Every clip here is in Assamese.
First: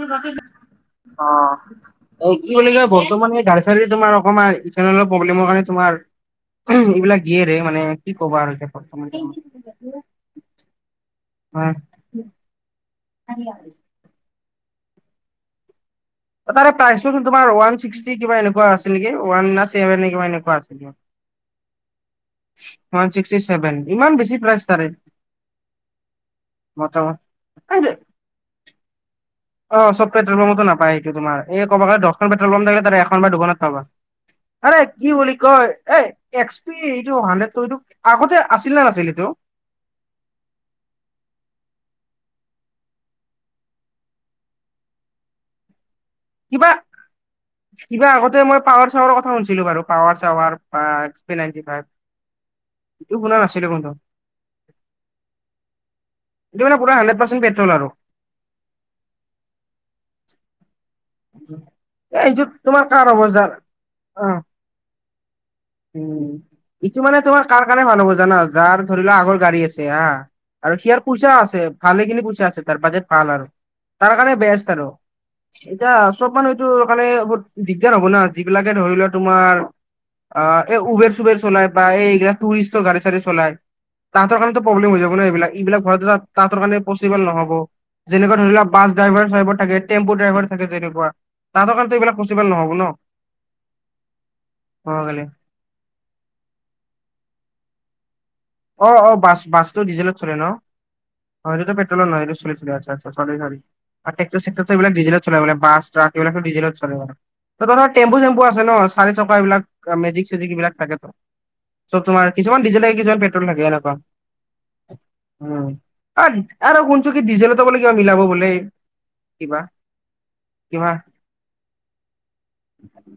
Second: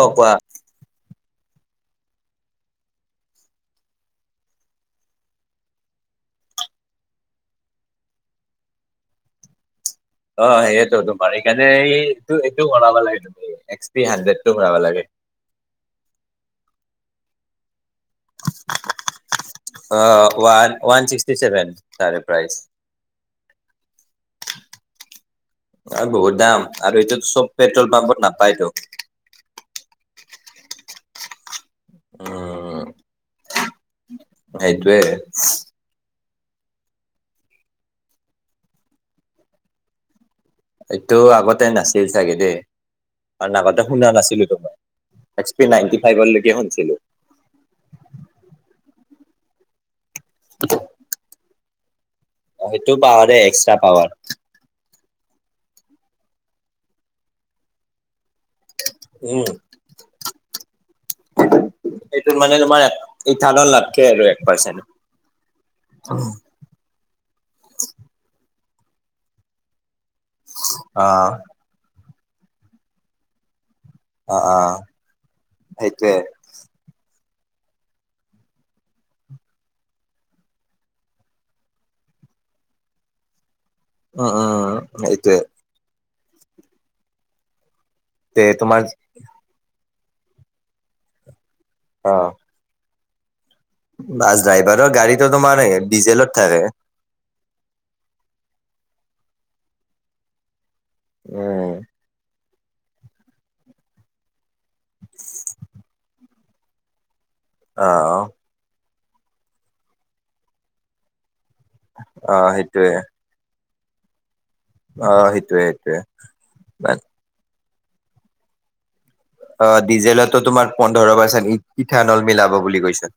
অ কোৱা অ [unintelligible] আৰু কি বুলি কয় বৰ্তমান এই গাড়ী চাড়ী অকমান ইঠানলৰ প্ৰব্লেমৰ কাৰণে তোমাৰ উ এইবিলাক গিয়েৰহে মানে কি ক'বা আৰু অ' সেইয়েতো তোমাৰ সেইকাৰণে এই এইটো এইটো ভৰাব লাগে তুমি এক্স পি হাইড্ৰেড টো ভৰাব লাগে। তাৰে প্ৰাইচটো তোমাৰ ওৱান ছিক্সটি কিবা এনেকুৱা নে অ ওৱানাছেভে এনেকুৱা ওৱান আছে ন। ওৱান ছিক্সটি ছেভন তাৰে প্ৰাইচ। ওৱান ছিক্সটি চছেভেন, ইমান বেছি প্ৰাইজ তাৰে। অ' বহুত দাম, আৰু মোটামুটি এইটো চব পেট্ৰল পাম্পত নাপায়তো। অ', চব পেট্ৰল পাম্পত নাপায় সেইটো তোমাৰ। এ ক'বা গ'লে দহখন পেট্ৰল পাম্প থাকিলে উম তাৰে এখন বা দুখনত পাবা। আৰে সেইটোয়ে কি বুলি কয় এ এক্স পি এইটো হাণ্ড্ৰেড টো এইটো আগতে আছিল নে নাছিল এইটো? সেইটো আগতে নাছিল চাগে দেই কাৰন আগতে শুনা নাছিলো তো মই। এক্সপি নাইনটি ফাইভৰলৈকে কিবা শুনিছিলো। কিবা আগতে মই পাৱাৰ চাৱাৰ কথা শুনিছিলো বাৰু power shower XP ninety five, সেইটো এইটো পাৱাৰে শুনা নাছিলো এক্সট্ৰা কিন্তু। পাৱাৰ এইটো মানে পুৰা হাণ্ড্ৰেডপাৰ্চেন্ত পেট্ৰল আৰু। উম। এ এইটোত মানে তোমাৰ কাৰ হ'ব যাৰ ইথানল নাথাকে অ আৰু এক পাৰ্চেণ্টও উম, ইটো মানে তোমাৰ কাৰ কাৰণে ভাল হ'ব জানা? যাৰ ধৰি লোৱা আগৰ গাড়ী আছে হা আৰু সেয়াৰ অ পইচা আছে ভালেখিনি পইচা আছে তাৰ বাজেট ভাল আৰু তাৰ কাৰণে অ অ বেষ্ট আৰু। এতিয়া সেইটোয়ে চব মানুহ কাৰণে বহুত দিগদাৰ হ'ব না, যিবিলাকে ধৰি লোৱা তোমাৰ অ', এই উবেৰ-চুবেৰ চলাই, বা এই বিলাক টুৰিষ্টৰ গাড়ী-চাড়ী চলায় উম তাঁহতৰ কাৰণেটো প্ৰব্লেম হৈ উম যাব ন' সেইটোয়ে এইবিলাক, এইবিলাক ভৰোৱাটো তাহাঁতৰ কাৰণে পচিবল নহ'ব। যেনেকুৱা তে ধৰি লোৱা, তোমাৰ বাছ ড্ৰাইভাৰ-চাইভাৰ থাকে, টেম্পু ড্ৰাইভাৰ থাকে, তেনেকুৱা তাহাঁতৰ কাৰণেটো এইবিলাক অ পচিবল নহ'ব ন'। বাছ ড্ৰাইভাৰৰ ক'ব গ'লে গাড়ীটো তোমাৰ ডিজেলত থাকে। অ', অ', বাছ, বাছটো ডিজেলত চলে ন', হয় উম, নহয়, আচ্ছা, আচ্ছা চৰী চৰী আৰু টেক্টৰ-চেকটৰটো এইবিলাক ডিজেলত চলে, বাছ, ট্ৰাক এইবিলাক ডিজেলত চলে বাৰু। তহঁতৰ তাত অ', টেম্পু-চেম্পু আছে ন', চাৰি চকা এইবলাক, মেজিক-চেজিক এইবিলাক থাকে তো। চব তোমাৰ, অ', কিছুমান ডিজেল সেইটোয়ে থাকে, কিছুমান পেট্ৰ'ল থাকে, এনেকুৱা। অ', সেইটোয়ে উম, সেইটোয়ে। আৰু, আৰু শুনছোঁন কি ডিজেলটো বোলে কিবা মিলাব বোলে। কিবা অ', ডিজেলতো তোমাৰ কিবা পোন্ধৰ পাৰ্চেন্ট ইথানল মিলাব বুলি কৈছ।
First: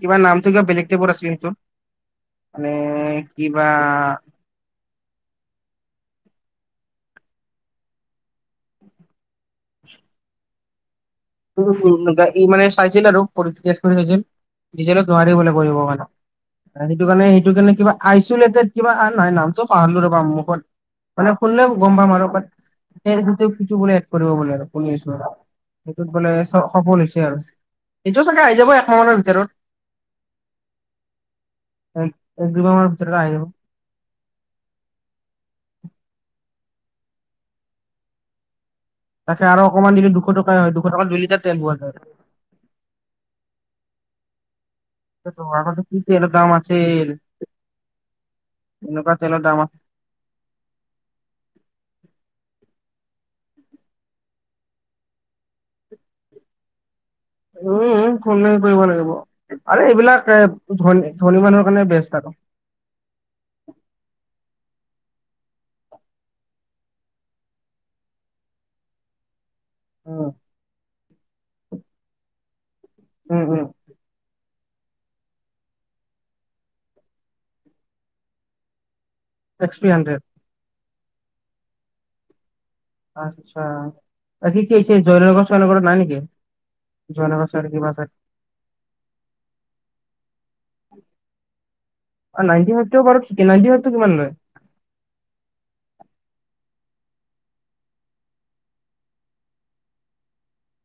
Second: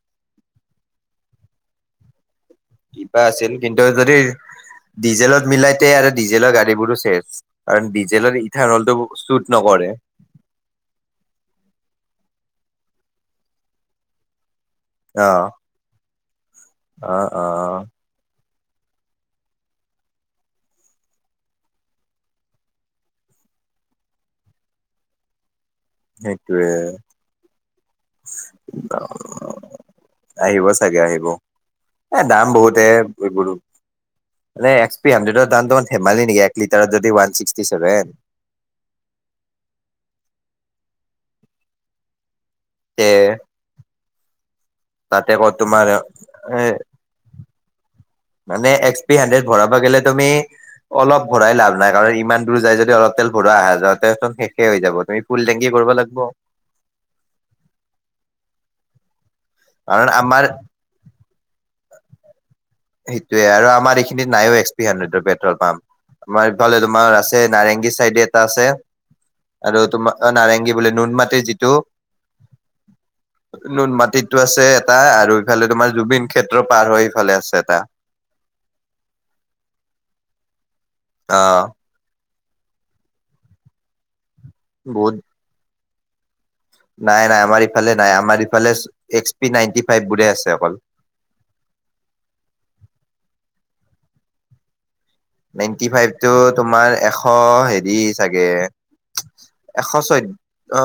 কিবা নামটো কিবা বেলেগ টাইপৰ আছিলে, সেইটোৰ মানে আছিল কিবা কিন্তু যদি ডিজেলত মিলাইতে আৰু ডিজেলৰ গাড়ী বোৰো চেচ, কাৰণ ডিজেলৰ হৰল টো শ্বুট নকৰে। [unintelligible] উম, ই মানে চাইছিল আৰু। [unintelligible] ডিজেলত নোৱাৰি অ', বোলে কৰিব মানে, সেইটো অ', কাৰণে, সেইটো কাৰণে অ'। কিবা আইচলেটেড কিবা নহয় নামতটো পাহৰিলোঁ ৰ'বা মুখত, মানে শুনিলে গম পাম আৰু বাত [unintelligible] কৰিব বোলে শুনি আছোঁ আৰু সেইটোত বোলে সেইটোয়ে সফল হৈছে আৰু, সেইটো চাগে আহি যাব একমাহ মানৰ ভিতৰত। আহিব চাগে আহিব, এ দাম এক দুই মাহ বহুতে মানৰ ভিতৰত আহি যাব এইবোৰো এক্সপি হাণ্ড্ৰেদৰ দাম তোমাৰ ধেমালি নেকি, এক লিটাৰ যদি ওৱান ছিক্সটি চছেভন তাকে আৰু অকমান দিলে দুশ টকা হয়, দুশ টকা দুই লিটাৰ তেল পোৱা যায়। তে, তাতে ক'ত আগতে তোমাৰ কি তেলৰ দাম এ আছিল মানে এক্স এনেকুৱা পি তেলৰ হান্দ্ৰেদ দাম ভৰাব গ'লে তুমি অলপ ভৰাই লাভ নাই, কাৰণ ইমান দূৰ যায় যদি অলপ তেল ভৰা আহা যোৱাতে চোন শেষে হৈ যাব, তুমি ফুল টেংকি কৰিব লাগিব। উম, ফুল টেংকি কৰিব লাগিব, আৰু কাৰণ এইবিলাক এ, আমাৰ ধনী ধনী মানুহৰ কাৰণে বেষ্ট আৰু। সেইটোৱে, আৰু আমাৰ এইখিনিত নাইও এক্সপি হাণ্ড্ৰেডৰ পেট্ৰল পাম্প। আমাৰ এইফালে তোমাৰ আছে নাৰেংগী চাইডে এটা আছে আৰু উম, তোমাৰ নাৰেংগী বোলে, নুন মাটিৰ যিটো উম, উম, নুন মাটিতো আছে এটা, আৰু এইফালে তোমাৰ জুবিন ক্ষেত্ৰৰ পাৰ হৈ এইফালে আছে এটা। XP hundred. অ'। আচ্ছা, বাকী কি হৈছে, বহুত জয় গছ [unintelligible] নাই নেকি? নাই নাই, জয়নগৰ আমাৰ চাইডে কিবা ইফালে চাইড নাই, আমাৰ ইফালে এক্সপি নাইনটি ফাইভ বোৰহে আছে অকল। নাইি ফাইভ, নাইভটো কিমান লয়? নাইনটি ফাইভটো তোমাৰ এশ, হেৰি চাগে। এশ চৈ, ধ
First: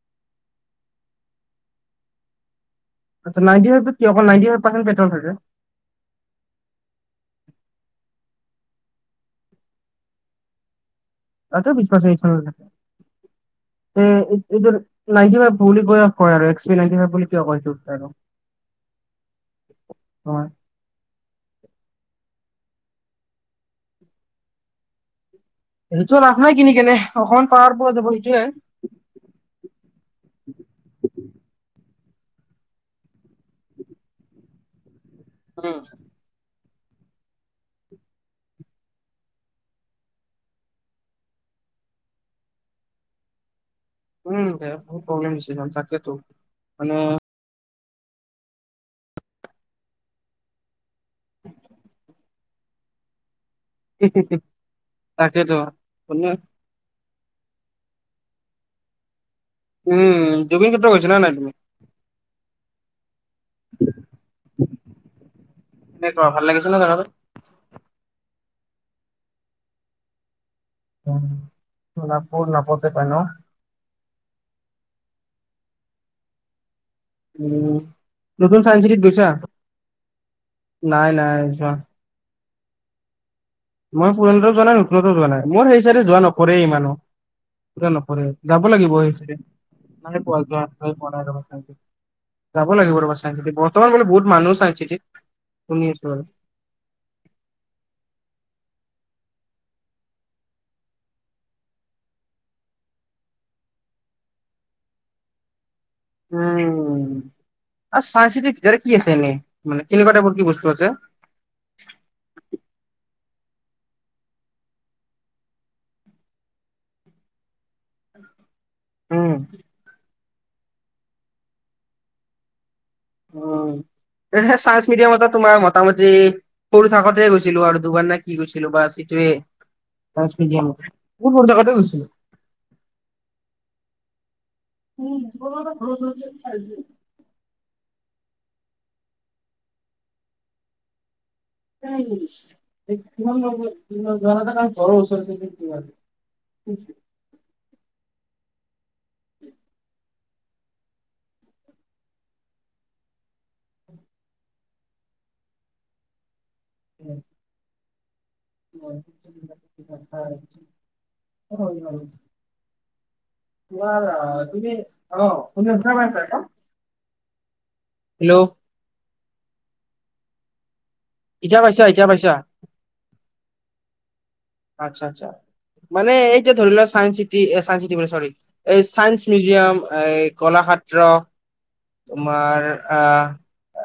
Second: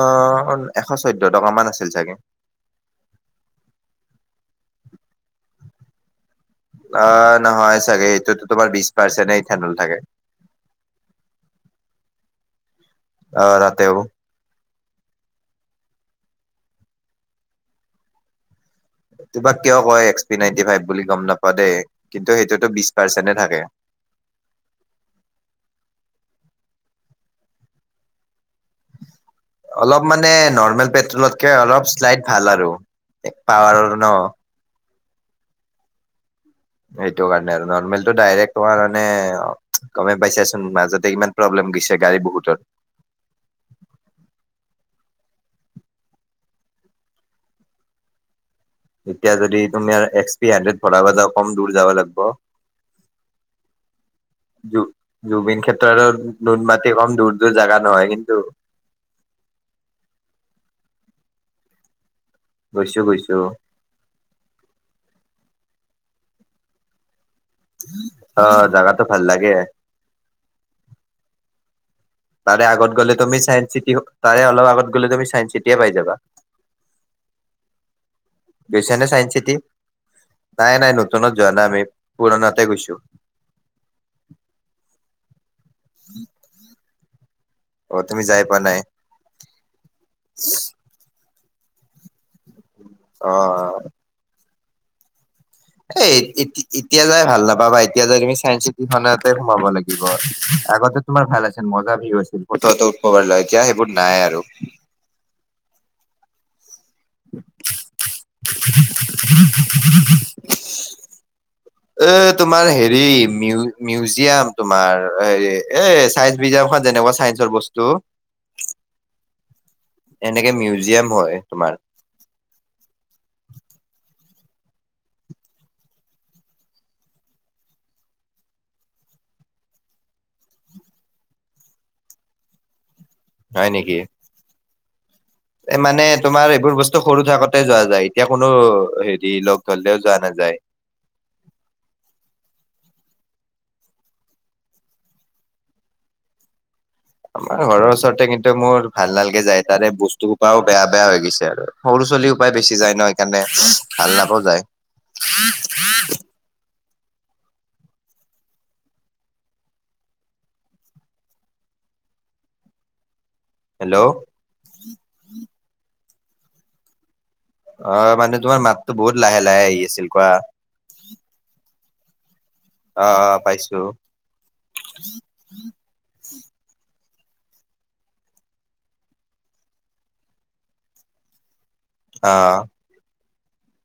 এশ চৈধ্যয় টকামান আছিল চাগে। আচ্ছা নাইটি ফাইভটো কি, অকল নাইটি ফাইভ পাৰ্চেন্ট পেট্ৰ'ল থাকে? অ', নহয় চাগে, এইটোটো তোমাৰ বিশ পাৰ্চেণ্টে ইথানল থাকে। আ বিিছ ই অ তাতেও [unintelligible] নাইনটি ফাইভ বুলি কৈ, কয় আৰু, এক্সপি নাইনটি ফাইভ বুলি কিয়? আৰু তোমাৰ কিয় কয় এক্স পি হয়। নাইনটি ফাইভ বুলি, গম নাপাওঁ দেই, কিন্তু সেইটোটো বিশ পাৰ্চেন্টে থাকে। সেইটো লাভ নাই কিনি কেনে, অকমান পাৱাৰ পোৱা যাব সেইটোৱে। অলপ মানে, নৰ্মেল পেট্ৰলতকে অলপ শ্লাইড ভাল আৰু, পাৱাৰৰ ন'। উম। এইেটো কাৰণে আৰু, নৰ্মেলটো ডাইৰে্ট তোমাৰ মানে গমে পাইছাঁচোন, মাজতে ইমান প্ৰব্লেম দিছে গাড়ী বহুতৰ। উম, হেয়া বহুত প্ৰব্লেম হৈছে তাকেতো মানে এতিয়া যদি তুমি এক্স পি হাড্ৰেড ভৰাব যা কম দূৰ যাব লাগিব। তাকেতো জু-জুবিন ক্ষেত্ৰ তুমি আৰু নুনমাটি কম [unintelligible] টো জাগা নহয় কিন্তু। উম জুবিন ক্ষেত্ৰ গৈছা নাই তুমি? গৈছোঁ, গৈছোঁ। কেনেুৱা ভাল লাগিছে নে জেগাটো। অ জাগাটো ভাল লাগে। উম। তাৰে আগত গ'লে তুমি চায়েস চিটি তাৰে অপ আগত গলে তুমি চায়েস চিটিয়ে পাই যাবা। উ নতুন চাইন চিটত নে গৈছা? Science city? নাই নাই যোৱা। পুৰণাতে গৈছো মই পুৰণাটো যোৱা নাই নতুনতো যোৱা নাই মোৰ সেই চাইডে যোৱা নপৰেই ইমানো অ তুমি নপৰে যাই পোৱা যাব নাই? লাগিব সেইচাইদে পোৱা যোৱা পোৱা নাই [inaudible] যাব লাগিব ৰ'বা অ চাইম চিটিত, বৰ্তমান বোলে বহুত মানুহ চাইন চিটিত? শুনি আছো এই আৰু এটি এতিয়া যাই ভাল নাপাবা এতিয়া যাই তুমি চাইন চিটিখতে সোমাব লাগিব, আগতে তোমাৰ ভাল আছিল মজা ভিউ আছিল। ফটো [unintelligible] এতিয়া সেইবোৰ নাই আৰু। উম আৰু চাইনচিতি ভিতৰে কি আছে এনেই মানে কেনেকুৱা টাইপৰ কি বস্তু আছে [unintelligible] এ তোমাৰ হেৰি মিউ-মিউজিয়াম তোমাৰ হেৰি এ চাইন্স মিউজিয়াম খন যেনেকুৱা চাই বস্তু উম। এনেকে মিউজিয়াম হয়, তোমাৰ। উম, চাইন্স মিউজিয়ামতে তোমাৰ মোটামুটি সৰু থাকতেই গৈছিলো আৰু দুবাৰ নে কি গৈছিলো বাছ সেইটোৱে পাচ মিডিয়ামত কোন কোন জাগাতে গৈছিলো হয় নেকি এই মানে তোমাৰ এইবোৰ বস্তু সৰু থাকোতে যোৱা যায়, এতিয়া কোনো হেৰি লগ ধৰিলেও যোৱা নাযায়। [unintelligible] [inaudible] আমাৰ ঘৰৰ ওচৰতে কিন্তু মোৰ ভাল নালাগে যায় তাৰে বস্তু পাওঁ বেয়া বেয়া লাগিছে আৰু সৰু ছোৱালী সোপাই বেছি যায় ন? সেইকাৰণে ভাল নাপাওঁ যায়। [inaudible] উম। [inaudible] তোমাৰ অ', তুমি অ', [unintelligible] অ মানে তোমাৰ মাততো বহুত লাহে লাহে আহি আছিল কোৱা। ইতিয়া পাইছা ইতিয়া পাইছা। অ অ পাইছো। আচ্ছা আচ্ছা মানে এইতিয়া ধৰি লোৱা চাইন চিটি অহ চাইন চিটি বোলে চৰি এই চাইন্স মিউজিয়াম এই কলাক্ষেত্ৰ। অ। তোমাৰ আহ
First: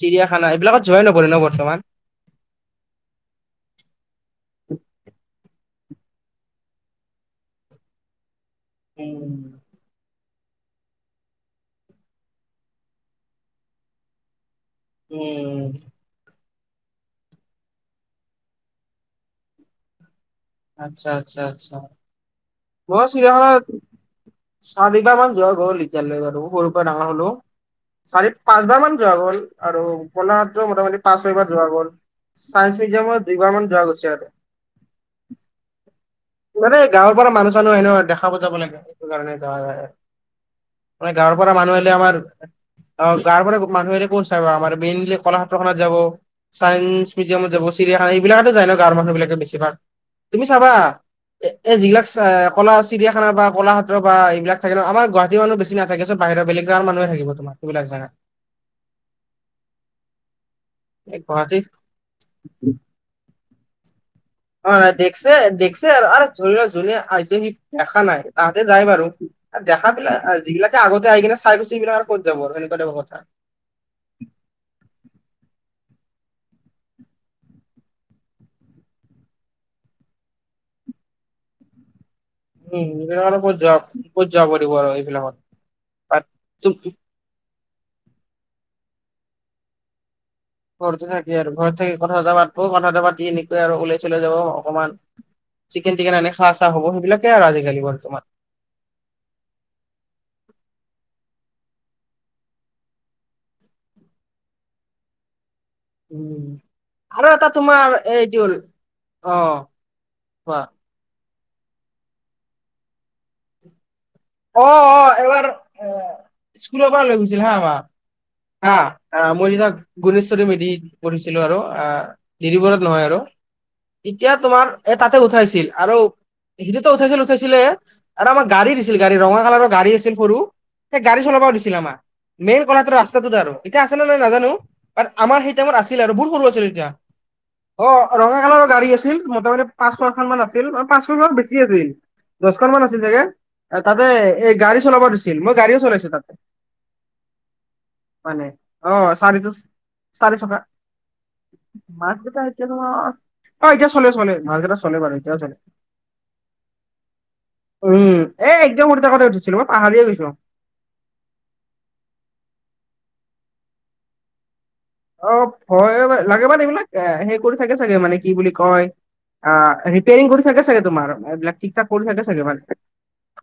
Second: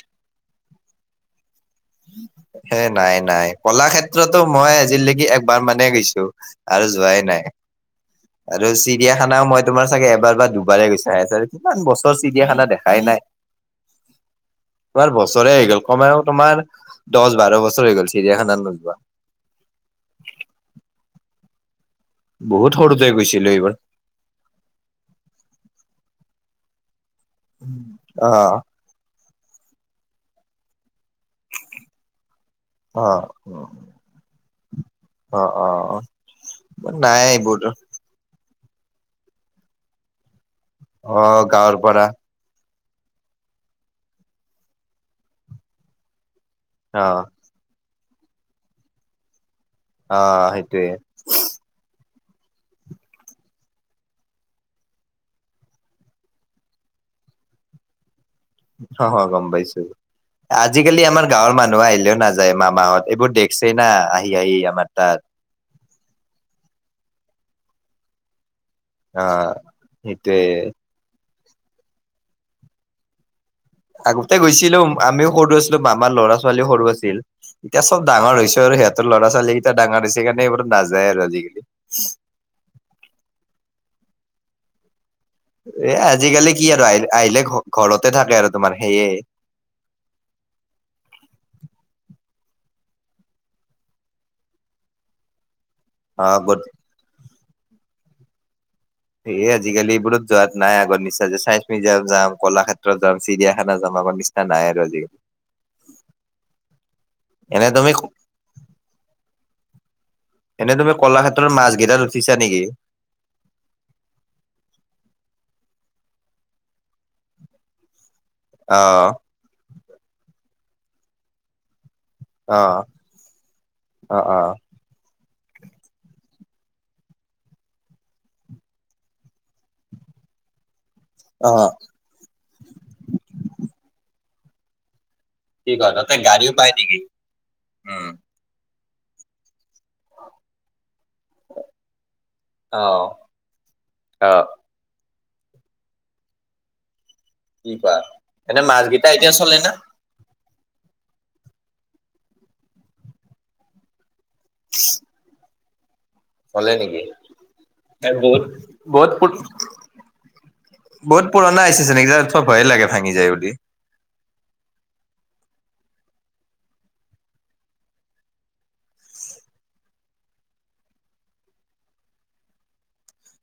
চিৰিয়াখানা এইবিলাকত জোৰা নকৰে ন বৰ্তমান। হে নাই নাই কলাক্ষেত্ৰতো মই আজিলৈকে একবাৰ মানহে গৈছো আৰু যোৱাই নাই আৰু চিৰিয়াখানাও মই তোমাৰ চাগে এবাৰ বা দুবাৰে গৈছ চাৰে চাৰে কিমান বছৰ চিৰিয়াখানা দেখাই নাই। তোমাৰ উম বছৰে হৈ গ'ল কমেও তোমাৰ দচ বাৰ বছৰ হৈ গ'ল চিৰিয়াখানাত নোযোৱা। আচ্ছা-আচ্ছা-আচ্ছা। বহুত মোৰ সৰুতে গৈছিলো এইবাৰ চিয়াখানাত চাৰিবাহ মান যোৱা গ'ল এতিয়ালৈ বাৰু সৰুৰ পৰা ডাঙৰ হলো। অ চাৰি পাঁচবাৰ মান যোৱা গ'ল আৰু বণাহ মোটামুটি পাঁচ ছয়িবাৰ যোৱা গ'ল। চাইন্স অ মিউজিয়ামৰ দুই বাৰ মান যোৱা গৈছে আৰু। অ', অ', অ'। মানে গাঁৱৰ নাই পৰা মানুহ এইবোৰ চানুহ আহিলে দেখা বুজাব লাগে সেইটো কাৰণে যোৱা যায়। মানে গাঁৱৰ পৰা মানুহ আহিলে আমাৰ অ' গাঁৱৰ পৰা মানুহ আহিলে ক'ত চাব আমাৰ মেইনলি ক'লাক্ষেত্ৰখনত যাব অ চায়ন্স মিউজিয়ামত যাব চিৰিয়াখানা এইবিলাকত যায় ন গাঁৱৰ মানুহ বিলাকে বেছিভাগ, অ তুমি চাবা সেইটোয়ে এ এই যিবিলাক কলা চিৰিয়াখানা বা ক'লাক্ষেত্ৰ বা এইবিলাক থাকে ন আমাৰ গুৱাহাটী মানুহ বেছি নাথাকে। বাহিৰ বেলেগ জাগাৰ মানুহে থাকিব তোমাৰ সেইবিলাক জাগাত। অ' হয় গ'ম পাইছো, আজিকালি এই আমাৰ গাঁৱৰ গুৱাহাটী মানুহ আহিলেও নাযায় মা মাহ'ত এইবোৰ দে--ে ছে না অহ অ' ন দেখছে দেখছে, ধৰি ল জোনে আহিছে সি দেখা নাই তাহাঁতে যাই বাৰু, অ', দেখা বিলাক সেইটোয়ে যিবিলাকে আগতে আহি কিনে চাই গৈছে সেইবিলাক আৰু ক'ত যাব আৰু সেনেকুৱা কথা। আগতে গৈছিলো আমিও সৰু আছিলো মামাৰ ল'ৰা ছোৱালীও সৰু আছিল এতিয়া চব ডাঙৰ হৈছে আৰু সিহঁতৰ ল'ৰা ছোৱালী কেইটা ডাঙৰ হৈছে সেইকাৰণে এইবোৰত নাযায় আৰু আজিকালি। উম, এইবিলাক আৰু ক'ত যোৱা ক'ত যোৱা কৰিব আৰু এইবিলাকত। এ বাট আজিকালি কি চুপ আৰু আহিল আহিলে ঘ ঘৰতে থাকে আৰু তোমাৰ সেইয়ে। ঘৰতে থাকে আৰু ঘৰত থাকি কথা এটা পাটব কথা এ পাতি এনেকৈ আৰু ওলাই চলাই যাব অকণমানা- চিকেন টিকেন আনি অ', খোৱা গত চোৱা হ'ব সেইবিলাক আৰু আজিকালি বৰ্তমান। এই আজিকালি এইবোৰত যোৱাত নাই আগৰ নিচ্চা যে চাইনঞ্চ মিউজিয়াম যাম, ক'লাক্ষেত্ৰত যাম, চিৰিয়াখানা যাম, আগৰ নিচিনা না নাই আৰু আজিকালি। উম, আৰু এটা এনে তুমি তোমাৰ এইটো হ'ল অ' কোৱা এনে তুমি ক'লাক্ষেত্ৰৰ মাছকেইটা উঠিছা নেকি? অ' অ' এবাৰ স্কুলৰ পৰা লৈ গৈছিল হা আমাক হা অ', আহ মই যেতিয়া গুণেশ্বৰী মেধিত পঢ়িছিলো আৰু আহ ডৰিবত অ', নহয় আৰু, অ', তেতিয়া অ', তোমাৰ এ তাতে উঠাইছিল আৰু। সিটোতো উঠাইছিল উঠাইছিলে আৰু আৰু গাড়ী দিছিল গাড়ী ৰঙা কালাৰৰ গাড়ী আছিল সৰু সেই গাড়ী চলাবও অ', দিছিল আমাক মেইন ক'লাক্ষেত্ৰৰ ৰাস্তাটোত আৰু, এতিয়া আছে নে নাই নাজানো। আমাৰ সেই কি টাইমত কয় আছিলে আৰু তাতে বহুত সৰু গাড়ীও আছিল পায় তেতিয়া নেকি? অ উম, ৰঙা কালাৰৰ গাড়ী আছিল মোটামুটি পাঁচ ছয়খন মান আছিল পাঁচশ ছয়খন বেছি আছিল দচখন মান আছিল অ', চাগে। তাতে অ'। এই গাড়ী চলাব দিছিল, মই গাড়ীও চলাইছো তাতে। কি পা মানে অ' চাৰিটো চাৰিচকা। মাছকেইটা এতিয়া অ' অ' এতিয়া চলে চলে মাছকেইটা চলে বাৰু এতিয়া চলে। চলে নেকি? উম, এ একদম সৰু বহুত থাকোতে উঠিছিলো, মই পাহাৰয়ে গৈছো। বহুত পুৰণা হৈছে যেন এইবিলাক থ ভয় লাগে ভাঙি যায় বুলি। অ' ভয় লাগে মানে এইবিলাক এ সে কৰি থাকে চাগে মানে কি বুলি কয় অ' ৰিপেয়াৰিং কৰি থাকে চাগে তোমাৰ এইবিলাক ঠিক ঠাক কৰি থাকে চাগে। মাজতে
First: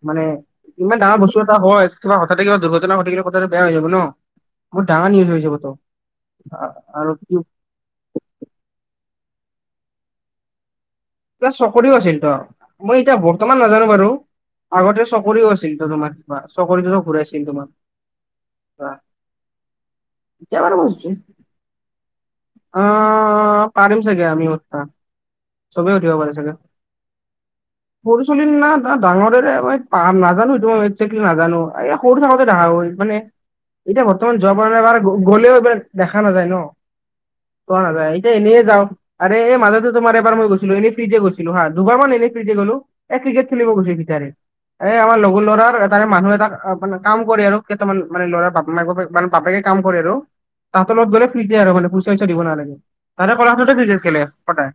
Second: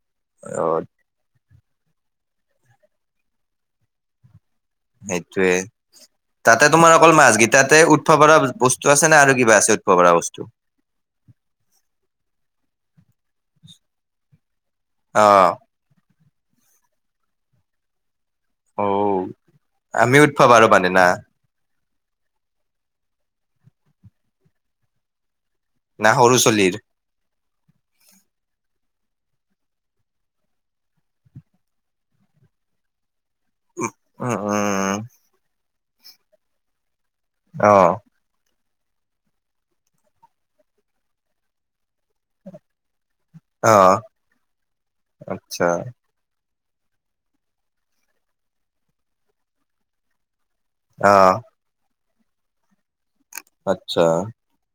মানে অ ইমান ডাঙৰ বস্তু এটা হয় কিবা হঠাতে কিবা দুৰ্ঘটনা ঘটিলে কথাটো বেয়া হৈ যাব ন। বহুত ডাঙৰ নিউজ হৈ সেইটোয়ে যাব টো। তাতে তোমাৰ অকল মাছ কেইটাতে উঠিব পৰা বস্তু আছে নে আৰু কিবা আছে উঠিব পৰা বস্তু? ত চকৰিও আছিল তো, মই এতিয়া বৰ্তমান নাজানো বাৰু, আগতে অ চকৰিও আছিল। তোমাৰ কিবা চকৰিটোতু ঘূৰাইছিল তোমাক। অ' আমি উঠিব এতিয়া পাৰো বাৰু মানে না। অ' পাৰিম চাগে আমি উঠবা। চবেই না উঠিব পাৰে সৰু চাগে। চলিৰ সৰু ছোৱালী না না ডাঙৰেৰে হয় মই নাজানো এটো একজেকলি নাজানো, এই সৰু থাকোতে দেখা হয়। মানে এতিয়া উম বৰ্তমান যোৱা পৰা নাই উম এবাৰ গ'লেও এইবাৰ দেখা নাযায় ন অ চোৱা নাযায়। এনেই যাওঁ, আৰে এই মাজটো তোমাৰ মই গৈছিলোঁ, এনে ফ্ৰীতে গৈছিলোঁ হা, দুবাৰ মান এনে ফ্ৰীতে গ'লো, এ ক্ৰিকেট খেলিব অ গৈছে গিতাৰে [unintelligible] এ, আমাৰ লগৰ আচ্ছা ল'ৰাৰ তাৰে মানুহ এটা মানে কাম কৰে আৰু, কেইটামান মানে ল'ৰা মাক বাপেক মানে বাপেকে কাম কৰে আৰু তাহাঁতৰ লগত অ গ'লে ফ্ৰীতে আৰু পইচা-চইচা দিব নালাগে, তাৰে কলাহতে [unintelligible] আচ্ছা ক্ৰিকেট খেলে সদায়।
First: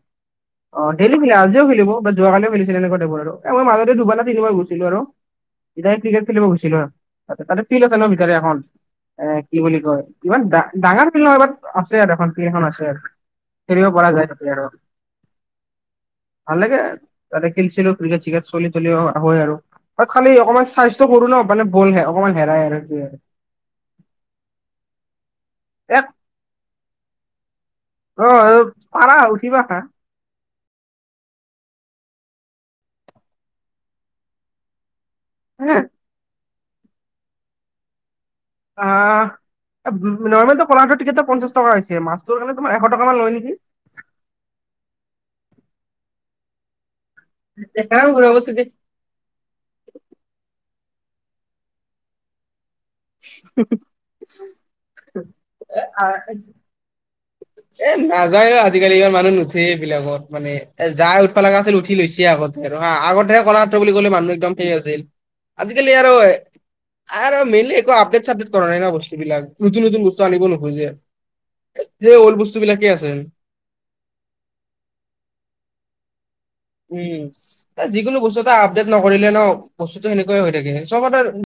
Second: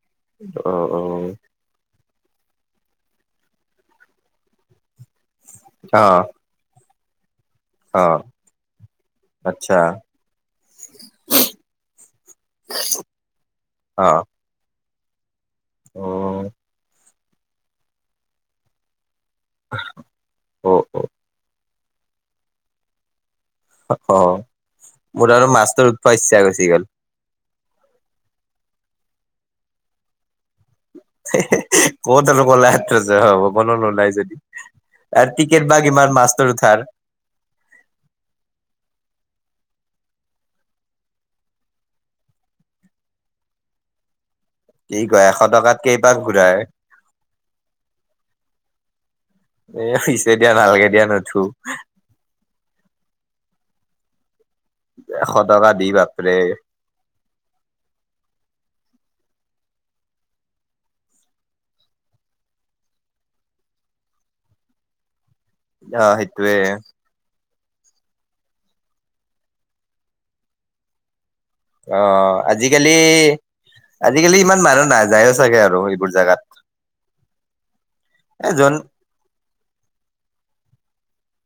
অ', দেইলি খেলে, আজিও খেলিব, বা যোৱাকালিও খেলিছিল, এনেকুৱা টাইপৰ আৰু এ, মই মাজতে দুবাৰনে তিনিবাৰ গৈছিলোঁ আৰু। সদায় [unintelligible] অ ক্ৰিকেট খেলিব গৈছিলোঁ, তাতে ফিল্ড আছে অ ন' ভিতৰত এখন। এ, কি বুলি আচ্ছা কয়, ইমান ডাঙৰ ফিল্ড নহয়, বাদ আছে আৰু, এখন ফিল্ড এখন আছে আৰু। খেলিব অ পৰা যায় তাতে আৰু। অ ভাল লাগে, তাতে খেলছিলো ক্ৰিকেট-চিকেট চলি তলিও [unintelligible] হয় আৰু। খালি অকমান অ চাইজটো অ সৰু ন', মানে বল হে অকমান হেৰাই আৰু, কি আৰু। অ, অ', মোৰ আৰু মাছটোৰ উঠোৱা ইচ্ছা গুছি গ'ল [unintelligible] অ', পাৰা উঠিবা খা [unintelligible] হে, হে, ক'ত আৰু ওলাই [unintelligible] কোনো নোলাই যদি। আৰু টিকেট বা আহ কিমান মাছটোৰ উঠাৰ। অ', নৰ্মেলটো পলাৰটোৰ টিকেটটো পঞ্চাছ টকা হৈছে, মাছটোৰ খালি তোমাৰ এশ টকা মান লয় নেকি। কি কয়, এশ টকাত কেইপাক ঘূৰাই? দেখাও ঘূৰাব ছাগে [unintelligible] এ, পিছে [unintelligible] দিয়া নালগে দিয়া নুঠো। এশ টকা দি আহ বাপৰে [unintelligible] এ, নাযায় আৰু, আজিকালি ইমান মানুহ নুঠে এইবিলাকত, মানে এ, যাই উঠবা লগা আছিল উঠি লৈছে আগত। হা, আগতে কলাক্ষেত্ৰ বুলি ক'লে মানুহ একদম সেই আছিল, আজিকালি অ আৰু সেইটোয়ে আৰু মেইনলি একো আপডেট-চাবডেট কৰা নাই ন', বস্তুবিলাক, নতুন নতুন বস্তু আনিব নোখোজে। সেই অল্ড অ', বস্তু বিলাকে আজিকালি, আছে আজিকালি ইমান মানুহ নাযায়ো চাগে আৰু এইবোৰ জাগাত। উম, যিকোনো বস্তু এটা এ যোন আপডেট নকৰিলে ন', বস্তুটো সেনেকুৱাই হৈ থাকে, চবতে